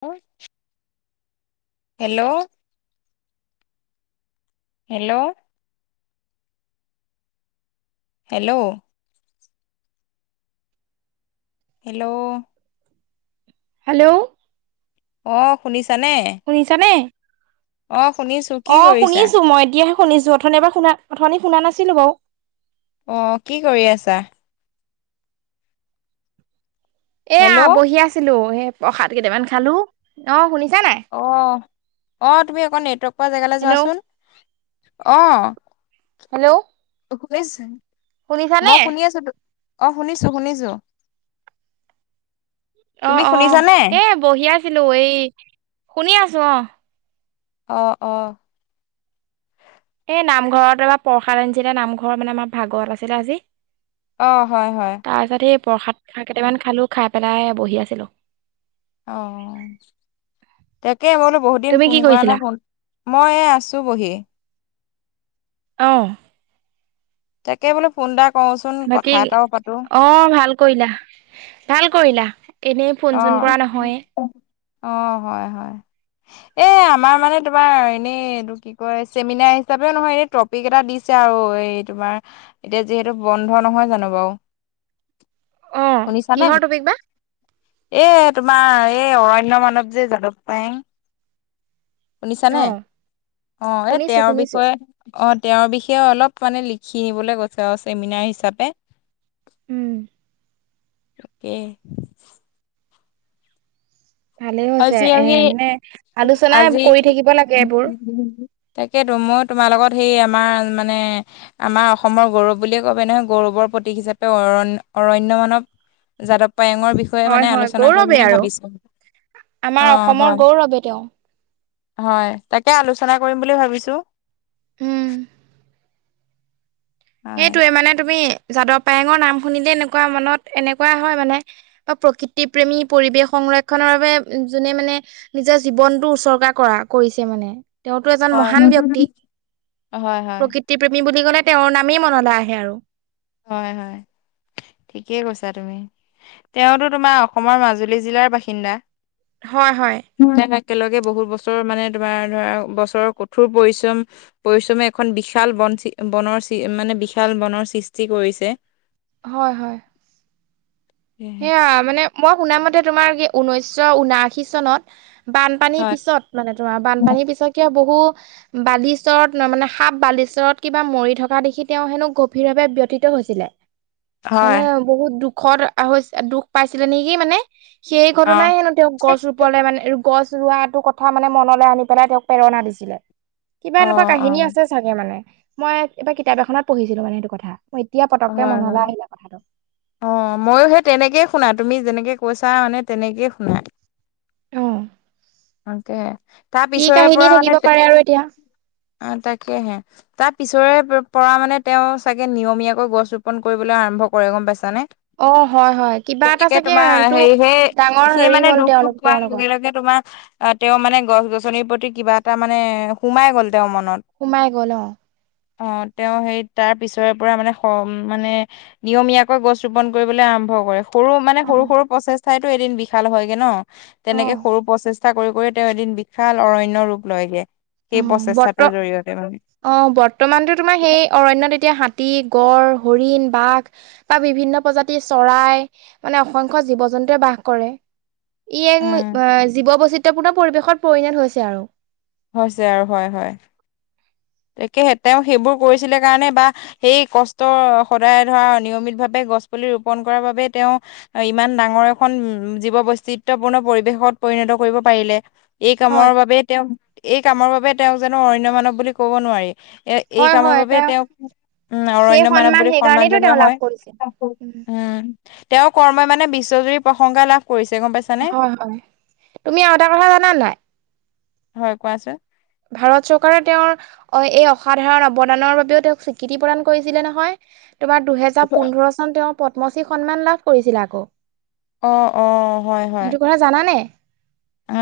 অ। Hello? Hello? Hello? Hello? Hello? অ শুনিছানে? শুনিছানে? অ শুনিছোঁ। অ শুনিছো মই এতিয়াহে শুনিছো, অথনি এবাৰ শুনা অথনি শুনা নাছিলো বাৰু। অ কি কৰি আছা? এয়া হেল্ল' বহি আছিলো এই প্ৰসাদ কেইটামান খালো, অ শুনিছা নাই? অহ, অ তুমি আকৌ নেটৱৰ্ক পোৱা জেগালৈ হেল্ল' যোৱাচোন, অ হেল্ল' শুনিছ, শুনিছানে? মই শুনি আছোতো। অ শুনিছো শুনিছো, অ তুমি অ শুনিছানে? এ বহি আছিলো এই, শুনি আছো অ। অ অ। এই নামঘৰত বাৰ প্ৰসাদ আনিছিলে নামঘৰ মানে আমাৰ ভাগৱত আছিলে আজি। অ হয় হয়। তাৰ যদি প্ৰসাদ খাই কেইটামান খালোঁ খাই পেলাই বহি আছিলোঁ। অ, তাকে মই বলো বহুত দিন তুমি কি ফোন কৰা কৰিছিলা? নাই ফোন, মই আছো বহি। অঁ। তাকে বোলো ফোন এটা কওঁচোন বাকী কথা এটাও পাতো। অ ভাল কৰিলা, ভাল কৰিলা এনেই ফোন - চোন কৰা অ' নহয়? অ হয় হয়, এ আমাৰ মানে তোমাৰ এনেই কি কয় চেমিনাৰ হিচাপেও নহয় এনে টপিক এটা দিছে আৰু এই তোমাৰ এতিয়া যিহেতু বন্ধ নহয় জানো বাৰু? অ শুনিছানে কিহৰ টপিক বা? এ তোমাৰ এই অৰণ্য মানৱ যে জাদৱ পায়েং। শুনিছানে? অ', অ এ শুনিছো তেওঁৰ শুনিছো বিষয়ে অ তেওঁৰ বিষয়ে অলপ মানে লিখি নিবলৈ কৈছে আৰু চেমিনাৰ হিচাপে। ওম। তাকে। ভালেই অ হৈছে যি এ আমি, মানে আলোচনা আজি কৰি থাকিব লাগে এইবোৰ। তাকেতো, মই তোমাৰ লগত সেই আমাৰ মানে আমাৰ অসমৰ গৌৰৱ বুলিয়ে কব নহয় গৌৰৱৰ প্ৰতীক হিচাপে অৰণ - অৰণ্য মানৱ যাদৱ পায়ঙৰ বিষয়ে হয় মানে হয় আলোচনা কৰিম গৌৰৱে বুলি আৰু। ভাবিছো? আমাৰ অঁ অসমৰ হয় গৌৰৱে তেওঁ। হয় তাকে আলোচনা কৰিম বুলি ভাবিছোঁ। উম, হয় সেইটোৱে মানে তুমি যাদৱ পায়েঙৰ নাম শুনিলে এনেকুৱা মনত এনেকুৱা হয় মানে বা প্ৰকৃতি প্ৰেমী পৰিৱেশ সংৰক্ষনৰ বাবে যোনে মানে নিজৰ জীৱনটো উচৰ্গা কৰা, কৰিছে মানে। তেওঁতো এজন হয় মহান ব্যক্তি, হয় হয় প্ৰকৃ তিপ্ৰেমী বুলি ক'লে তেওঁৰ নামেই মনলৈ আহে আৰু। হয় হয়। ঠিকেই কৈছা তুমি, তেওঁতো তোমাৰ অসমৰ মাজুলী জিলাৰ বাসিন্দা হয় হয়। ইয়াক একেলগে বহুত বছৰৰ মানে তোমাৰ ধৰা বছৰৰ কঠোৰ পৰিশ্ৰম পৰিশ্ৰমে এখন বিশাল বন বনৰ মানে বিশাল বনৰ সৃষ্টি কৰিছে। হয়-হয়। সেয়েহে। সেইয়া মানে মই শুনা মতে তোমাৰ কি ঊনৈশ ঊনাশী চনত বানপানীৰ হয় পিছত মানে তোমাৰ বানপানীৰ পিছত কিয় বহু বালিচৰত ন মানে সাপ বালিচৰত কিবা মৰি থকা দেখি, তেওঁ হেনো গভীৰভাৱে ব্যথিত হৈছিলে। [inaudible] মানে বহুত দুখত হৈ, দুখ পাইছিলে নেকি মানে? সেই অ ঘটনাই হেনো তেওঁক গছ ৰুবলে মানে গছ ৰোৱাটো কথা মানে মনলৈ আনি পেলাই তেওঁক প্ৰেৰণা দিছিলে। কিবা অ এনেকুৱা কাহিনী আছে চাগে মানে, মই এইবাৰ কিতাপ এখনত পঢ়িছিলোঁ মানে সেইটো কথা, মই এতিয়া অ পতককে হয় মনলে হয় আহিলে কথাটো। অ, মইয়ো সেই তেনেকেই শুনা, তুমি যেনেকে কৈছা মানে তেনেকেই শুনা। অ' তাকে, তাৰ কি পিছৰে কাহিনী পৰা মানে থাকিব পাৰে আৰু এতিয়া। অ, তাকেহে তাৰ পিছৰে পৰা মানে তেওঁ চাগে নিয়মীয়াকৈ গছ ৰোপন কৰিবলৈ আৰম্ভ কৰে গম পাইছানে। অ হয় হয় কিবা এটা তেনেকে চাগে তোমাৰ তো হেৰি সেই, ডাঙৰ সি হেৰি মানে হ'ল দুখটো তেওঁলোক পোৱাৰ তেওঁৰ লগত লগে-লগে তোমাৰ অ, তেওঁ মানে গছ-গছনিৰ প্ৰতি কিবা এটা মানে সোমাই গ'ল তেওঁৰ মনত। সোমাই গ'ল অ। অ, তেওঁ সেই তাৰ পিছৰে পৰা মানে হ মানে নিয়মীয়াকৈ গছ ৰোপন কৰিবলৈ আৰম্ভ কৰে। সৰু মানে অ সৰু-সৰু প্ৰচেষ্টাইটো এদিন বিশাল হয়গে ন। অ তেনেকে সৰু প্ৰচেষ্টা চেষ্টা কৰি-কৰি তেওঁ এদিন বিশাল অৰণ্য ৰূপ লয়গে, অ সেই বৰ্ত প্ৰচেষ্টাটোৰ জৰিয়তে মানে। অ, বৰ্তমানতো তোমাৰ সেই অৰণ্যত এতিয়া হাতী, গড়, হৰিণ, বাঘ বা বিভিন্ন প্ৰজাতিৰ চৰাই মানে অসংখ্য জীৱ জন্তুৱে বাস কৰে। ই এক উম জীৱ বৈচিত্ৰয়পূৰ্ণ পৰিৱেশত পৰিণত হৈছে আৰু। হৈছে আৰু হয়-হয়। তাকেহে, তেওঁ সেইবোৰ কৰিছিলে কাৰণে বা সেই কষ্ট সদায় ধৰা নিয়মিত ভাৱে গছ পুলি ৰোপন কৰাৰ বাবে তেওঁ ইমান ডাঙৰ এখন উম' জীৱ বৈচিত্ৰয়পূৰ্ণ পৰিৱেশত পৰিণত কৰিব পাৰিলে। এই হয় কামৰ বাবেই তেওঁক, এই কামৰ বাবে তেওঁক জানো অৰণ্য মানৱ বুলি ক'ব নোৱাৰি। এ এই হয় কামৰ হয় বাবে এটা তেওঁক উম' সেই অৰণ্য মানৱ সন্মান বুলি সন্মান সেইকাৰণেইতো জনোৱা তেওঁ লাভ হয়। কৰিছে উম'। তেওঁ কৰ্মই মানে বিশ্বজুৰি প্ৰশংসা লাভ কৰিছে, গম পাইছানে। হয়-হয়। তুমি আৰু এটা কথা জানা নাই? হয় কোৱাচোন? ভাৰত চৰকাৰে তেওঁৰ এই অসাধাৰণ অৱদানৰ বাবেও তেওঁক স্বীকৃতি প্ৰদান কৰিছিলে নহয়। তোমাৰ দুহেজাৰ পোন্ধৰ চন তেওঁৰ পদ্মশ্ৰী সন্মান লাভ কৰিছিল আকৌ। অ-অ, হয়-হয়। সেইটো কথা জানানে? অ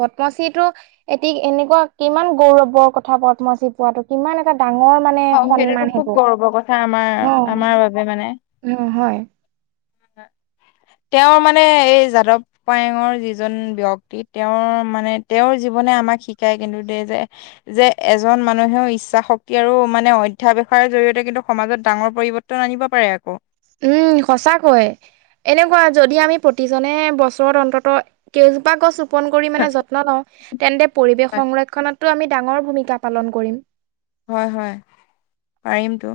পদ্মশ্ৰী টো এটি এনেকুৱা কিমান গৌৰৱৰ কথা পদ্মশ্ৰী পোৱাটো, কিমান এটা ডাঙৰ মানে অ, সন্মান সেইটোতো খুব সেইটো। গৌৰৱৰ কথা অ'। আমাৰ-আমাৰ বাবে মানে। উম' হয়। তেওঁৰ মানে এই যাদৱ পায়ঙৰ যিজন ব্যক্তি, তেওঁৰ মানে তেওঁৰ জীৱনে আমাক শিকায় কিন্তু দে যে। যে এজন মানুহেও ইচ্ছা শক্তি আৰু মানে অধ্যায়ৰ জৰিয়তে কিন্তু সমাজত ডাঙৰ পৰিৱৰ্তন আনিব পাৰে আকৌ। উম' সঁচাকৈয়ে। এনেকুৱা যদি আমি প্ৰতিজনে বছৰত অন্তত কেইজোপা গছ পন কৰি মানে যত্ন লওঁ তেন্তে পৰিৱেশ সংৰক্ষনতটো আমি ডাঙৰ ভূমিকা পালন কৰিম। হয় হয় পাৰিমতটো।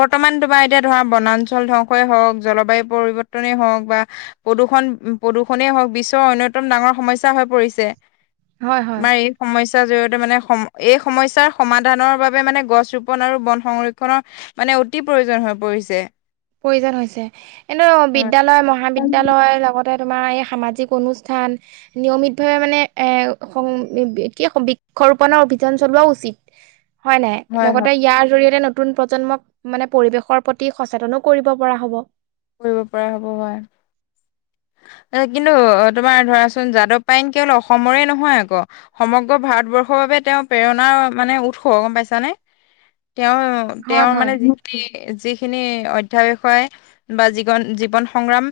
বৰ্তমান তোমাৰ এতিয়া ধৰা বনাঞ্চল ধ্বংসই হওক জলবায়ু পৰিৱৰ্তনে হওক বা প্ৰদূৰষণ প্ৰদূৰষণেই হওক বিশ্বৰ অন্যতম ডাঙৰ সমস্যয়া হৈ পৰিছে। হয় হয়। আমাৰ এই সমস্যাৰ জৰিয়তে মানে সম এই সমস্যাৰ সমাধান ধানৰ বাবে মানে গছ ৰোপন আৰু বন সংৰক্ষণনৰ মানে অতি প্ৰয়োজন হৈ পৰিছে। প্ৰয়োজন হৈছে এনে হয়, বিদ্যালয় মহাবিদ্যয়ালয় লগত তোমাৰ এই সামাজিক অনুষ্ঠান নিয়মিত ভাৱে মানে এ সং কি বৃক্ষৰোপণৰ অভিযান চলোৱা উচিত। [unintelligible] হয় নাই? হয়, হয়, লগতে ইয়াৰ জৰিয়তে নতুন প্ৰজন্মক মানে পৰিৱেশৰ প্ৰতি সচেতন কৰিব পৰা হ'ব। কৰিব পৰা হ'ব হয়। কিন্তু তোমাৰ ধৰাচোন যাদৱ পাইন কেৱল অসমৰে নহয় আক- সমগ্ৰ ভাৰতবৰ্ষৰ বাবে তেওঁ প্ৰেৰণানৰ মানে উৎস গম পাইছানে? তেওঁ হয় তেওঁৰ হয় মানে যিখিনি যিখিনি অধ্যা বিষয় বা জীৱন জীৱন সংগ্ৰাম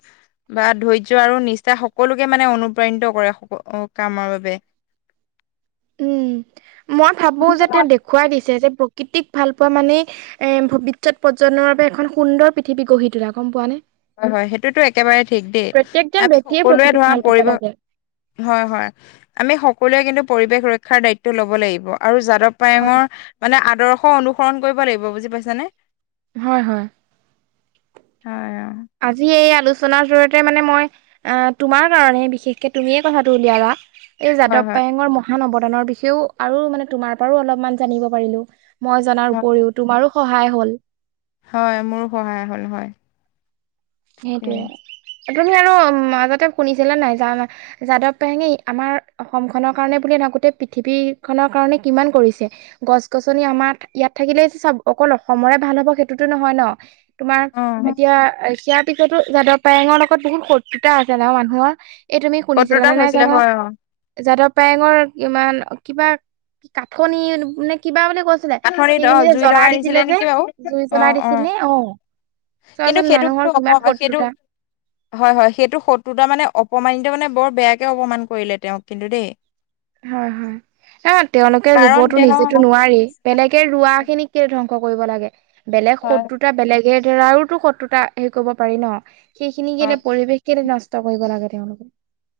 বা ধৈৰ্য আৰু নিষ্ঠা সকলোকে মানে অনুপ্ৰাণিত কৰে কামৰ বাবে। [inaudible] উম মই ভাবো যে তেওঁ দেখুৱাই দিছে যে প্ৰকৃতিক ভাল পোৱা মানেই এ ভৱিষ্যত পৰজন্নৰ বাবে এখন সুন্দৰ পৃথিৱী গঢ়ি তোলা গম পোৱা নে? হয় হয় সেইটোতো একেবাৰে ঠিক দেই। প্ৰত্যেকজন আমি ব্যক্তিয়ে সকলোৱে প্ৰকৃতিক ধৰা ভাল পাব পৰিব লাগে হয় হয় আমি সকলোৱে কিন্তু পৰিৱেশ ৰক্ষাৰ দায়িত্ব লব লাগিব আৰু যাদৱ হয় পায়ঙৰ মানে আদৰ্শ অনুসৰণ কৰিব লাগিব বুজি পাইছানে? হয় হয়। হয় অঁ। আজি এই আলোচনাৰ জৰিয়তে মানে মই আহ তোমাৰ কাৰণে বিশেষকে তুমিয়ে কথাটো উলিয়ালা। এই হয় যাদৱ হয় পায়েঙৰ মহান অৱদানৰ বিষয়েও আৰু মানে তোমাৰ পৰাও অলপমান জানিব পাৰিলো। মই জনাৰ হয় উপৰিও তোমাৰো সহায় হ'ল। হয় মোৰো সহায় হ'ল হয়। সেয়ে সেইটোয়ে, এই তুমি আৰু মাজতে শুনিছিলা নাই জানা যাদৱ পায়েঙে আমাৰ অসম খনৰ কাৰনে বুলে ভাবোতে পৃথিৱী খনৰ কাৰনে কিমান কৰিছে। গছ গছনি আমাৰ ইয়াত থাকিলেই চব অকল অসমৰে ভাল হব সেইটোতো নহয় ন! তোমাৰ অ এতিয়া সেয়াৰ পিছতো যাদৱ পায়ঙৰ লগত বহুত শত্ৰুতা আছে ন মানুহৰ। এই তুমি শত্ৰুতা শুনিছিলা নে নাই হৈছিলে জানো? হয় অ যাদৱ পায়েঙৰ ইমান কিবা কাঠনি নে কিবা বুলি কৈছি কাঠনিত অ সেইখিনি যে জুই লগাই জ্বলাই দিছিলে যে, নেকি বাৰু জুই অ জ্বলাই অ দিছিলে অঁ। কিন্তু সেইটো কিটো অক সেইটো। শত্ৰুতা [unintelligible] হয় হয় সেইটো শত্ৰুতা মানে অপমানিত মানে বৰ বেয়াকে অপমান কৰিলে তেওঁক কিন্তু দেই? হয় হয়। এ তেওঁলোকে কাৰণ ৰুবতো তেওঁ নিজেতো নোৱাৰেই বেলেগে ৰোৱা খিনিক কেলে ধ্বংস কৰিব লাগে বেলেগ হয় শত্ৰুত বেলেগে ধৰা আৰুতো শত্ৰুতা হেৰি কৰিব পাৰি ন, সেইখিনি হয় কেনে পৰিৱেশ কেলে নষ্ট কৰিব লাগে তেওঁলোক?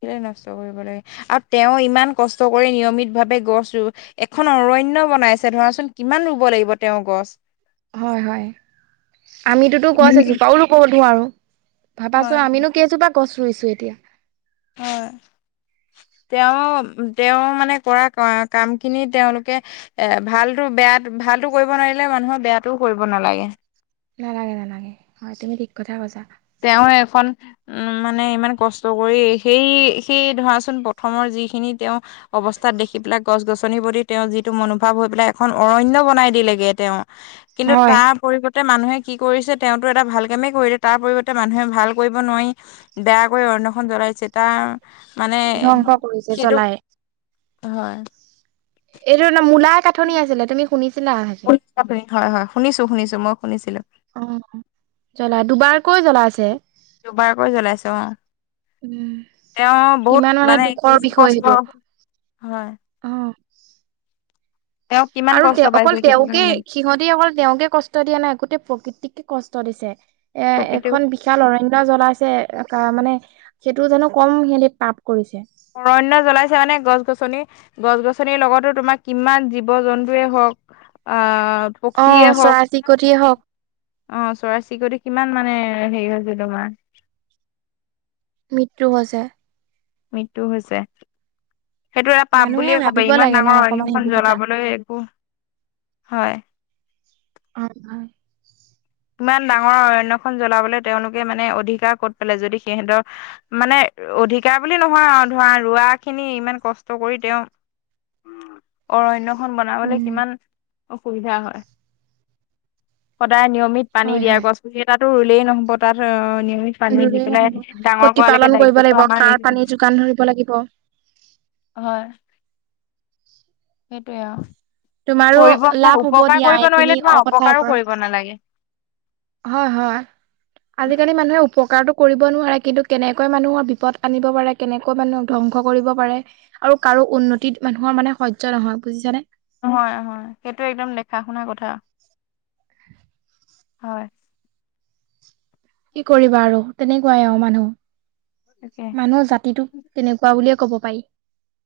কেলে নষ্ট কৰিব লাগে। আৰু তেওঁ ইমান কষ্ট কৰি নিয়মিতভাৱে গছ ৰু এখন অৰণ্য বনাইছে ধৰাচোন কিমান ৰুব লাগিব তেওঁ গছ? হয় হয়। আমিতোতো গছ এজোপাও ৰুব নোৱাৰোঁ। ভাবাছো হয় আমিনো কেইজোপা গছ ৰুইছো এতিয়া। হয়। তেওঁ তেওঁ মানে কৰা কাম খিনি তেওঁলোকে এ ভালটো বেয়া ভালটো কৰিব নোৱাৰিলে মানুহৰ বেয়াটোও কৰিব নালাগে। নালাগে নালাগে হয় তুমি ঠিক কথা কৈছা। তেওঁ এখন উম মানে ইমান কষ্ট কৰি সেই সেই ধৰাচোন প্ৰথমৰ যিখিনি তেওঁ অৱস্থাত দেখি পেলাই গছ গছনিৰ প্ৰতি তেওঁ যিটো মনোভাৱ হৈ পেলাই এখন অৰণ্য বনাই দিলেগে তেওঁ। কিন্তু হয় তাৰ পৰিৱৰ্তে মানুহে কি কৰিছে? তেওঁটো এটা ভাল কামে কৰিলে তাৰ পৰিৱৰ্ত- ত মানুহে ভাল কৰিব নোৱাৰি বেয়া কৰি অৰণ্যখন জ্বলাই দিছে। তাৰ মানে ধ্বংস কৰিছে সেইটো জ্বলাই। হয়। এইটো ন মূলাই কাঠনি আছিলে তুমি শুনিছিলা ছাগে। বাপৰে হয় হয় শুনিছো শুনিছো মই শুনিছিলো। অ জ্বলা দুবাৰকৈ জ্বলাইছে। দুবাৰকৈ জ্বলাইছে অ। উম, তেওঁ বহুত কিমান মানে দুখৰ কিমান বিষয় সেইটো, কষ্ট হয় অ। তেওঁ কিমান আৰু কষ্ট অকল পাইছে সেইটো তেওঁকে কাৰণে সিহঁতি অকল তেওঁকে, কষ্ট দিয়া নাই গোটেই প্ৰকৃতিকে কষ্ট দিছে। এ, প্ৰকৃতিও এখন বিশাল অৰণ্য জ্বলাইছে। অ মানে সেইটো জানো কম সিহঁতি পাপ কৰিছে। অৰণ্য জ্বলাইছে মানে গছ-গছনি গছ-গছনিৰ লগতো তোমাৰ কিমান জীৱ জন্তুৱে হওক, আব- অ পক্ষীয়ে হওক। চৰাই চিৰিকটিয়ে হওক অ চৰাই-চিৰিকটি কিমান মানে হেৰি হৈছে তোমাৰ। মৃত্যু হৈছে। মৃত্যু হৈছে। সেইটো এটা পাপ মানুহে বুলিয়ে কব ভাবিব পাৰি ইমান লাগে ন ডাঙৰ অকমান অৰণ্যখন সেইবোৰ কথা। জ্বলাবলৈ একো হয়। অ হয়। ইমান ডাঙৰ অৰণ্যখন জ্বলাবলৈ তেওঁলোকে মানে অধিকাৰ ক'ত পেলাই যদি সিহেঁতৰ মানে, অধিকাৰ বুলি নহয় আও ধৰা ৰোৱা খিনি ইমান কষ্ট কৰি তেওঁ অৰণ্য খন বনাবলৈ উম কিমান অসুবিধা হয় সদায় নিয়মিত পানী হয় দিয়া, হয় গছ পুলি এটাতো ৰুলেই নহ'ব তাত নিয়মিত পানী দি দূৰেই নহব পেলাই ডাঙৰ কৰা লেকে দায়িত্বটো আমাৰেই। আন ধৰিব লাগিব। হয়। সেইটোৱে আও। তোমাৰো লাভ হ'ব দিয়া। নোৱাৰিলে এইখিনি তোমাৰ অ কথা অপকাৰো পৰ কৰিব নালাগে হয় হয়। আজিকালি মানুহে উপকাৰটো কৰিব নোৱাৰে। কিন্তু কেনেকৈ মানুহৰ বিপদ আনিব পাৰে কেনেকৈ মানে ধ্বংস কৰিব পাৰে? আৰু কাৰো উন্নতিত মানুহৰ মানে সয্য নহয় বুজিছানে? নহয়‌‌ অ সেইটো একদম দেখা শুনা কথা। হয়। কি কৰিবা আৰু তেনেকুৱাই অ মানুহ। তাকে মানুহৰ জাতিটোক তেনেকুৱা বুলিয়ে ক'ব পায়ি।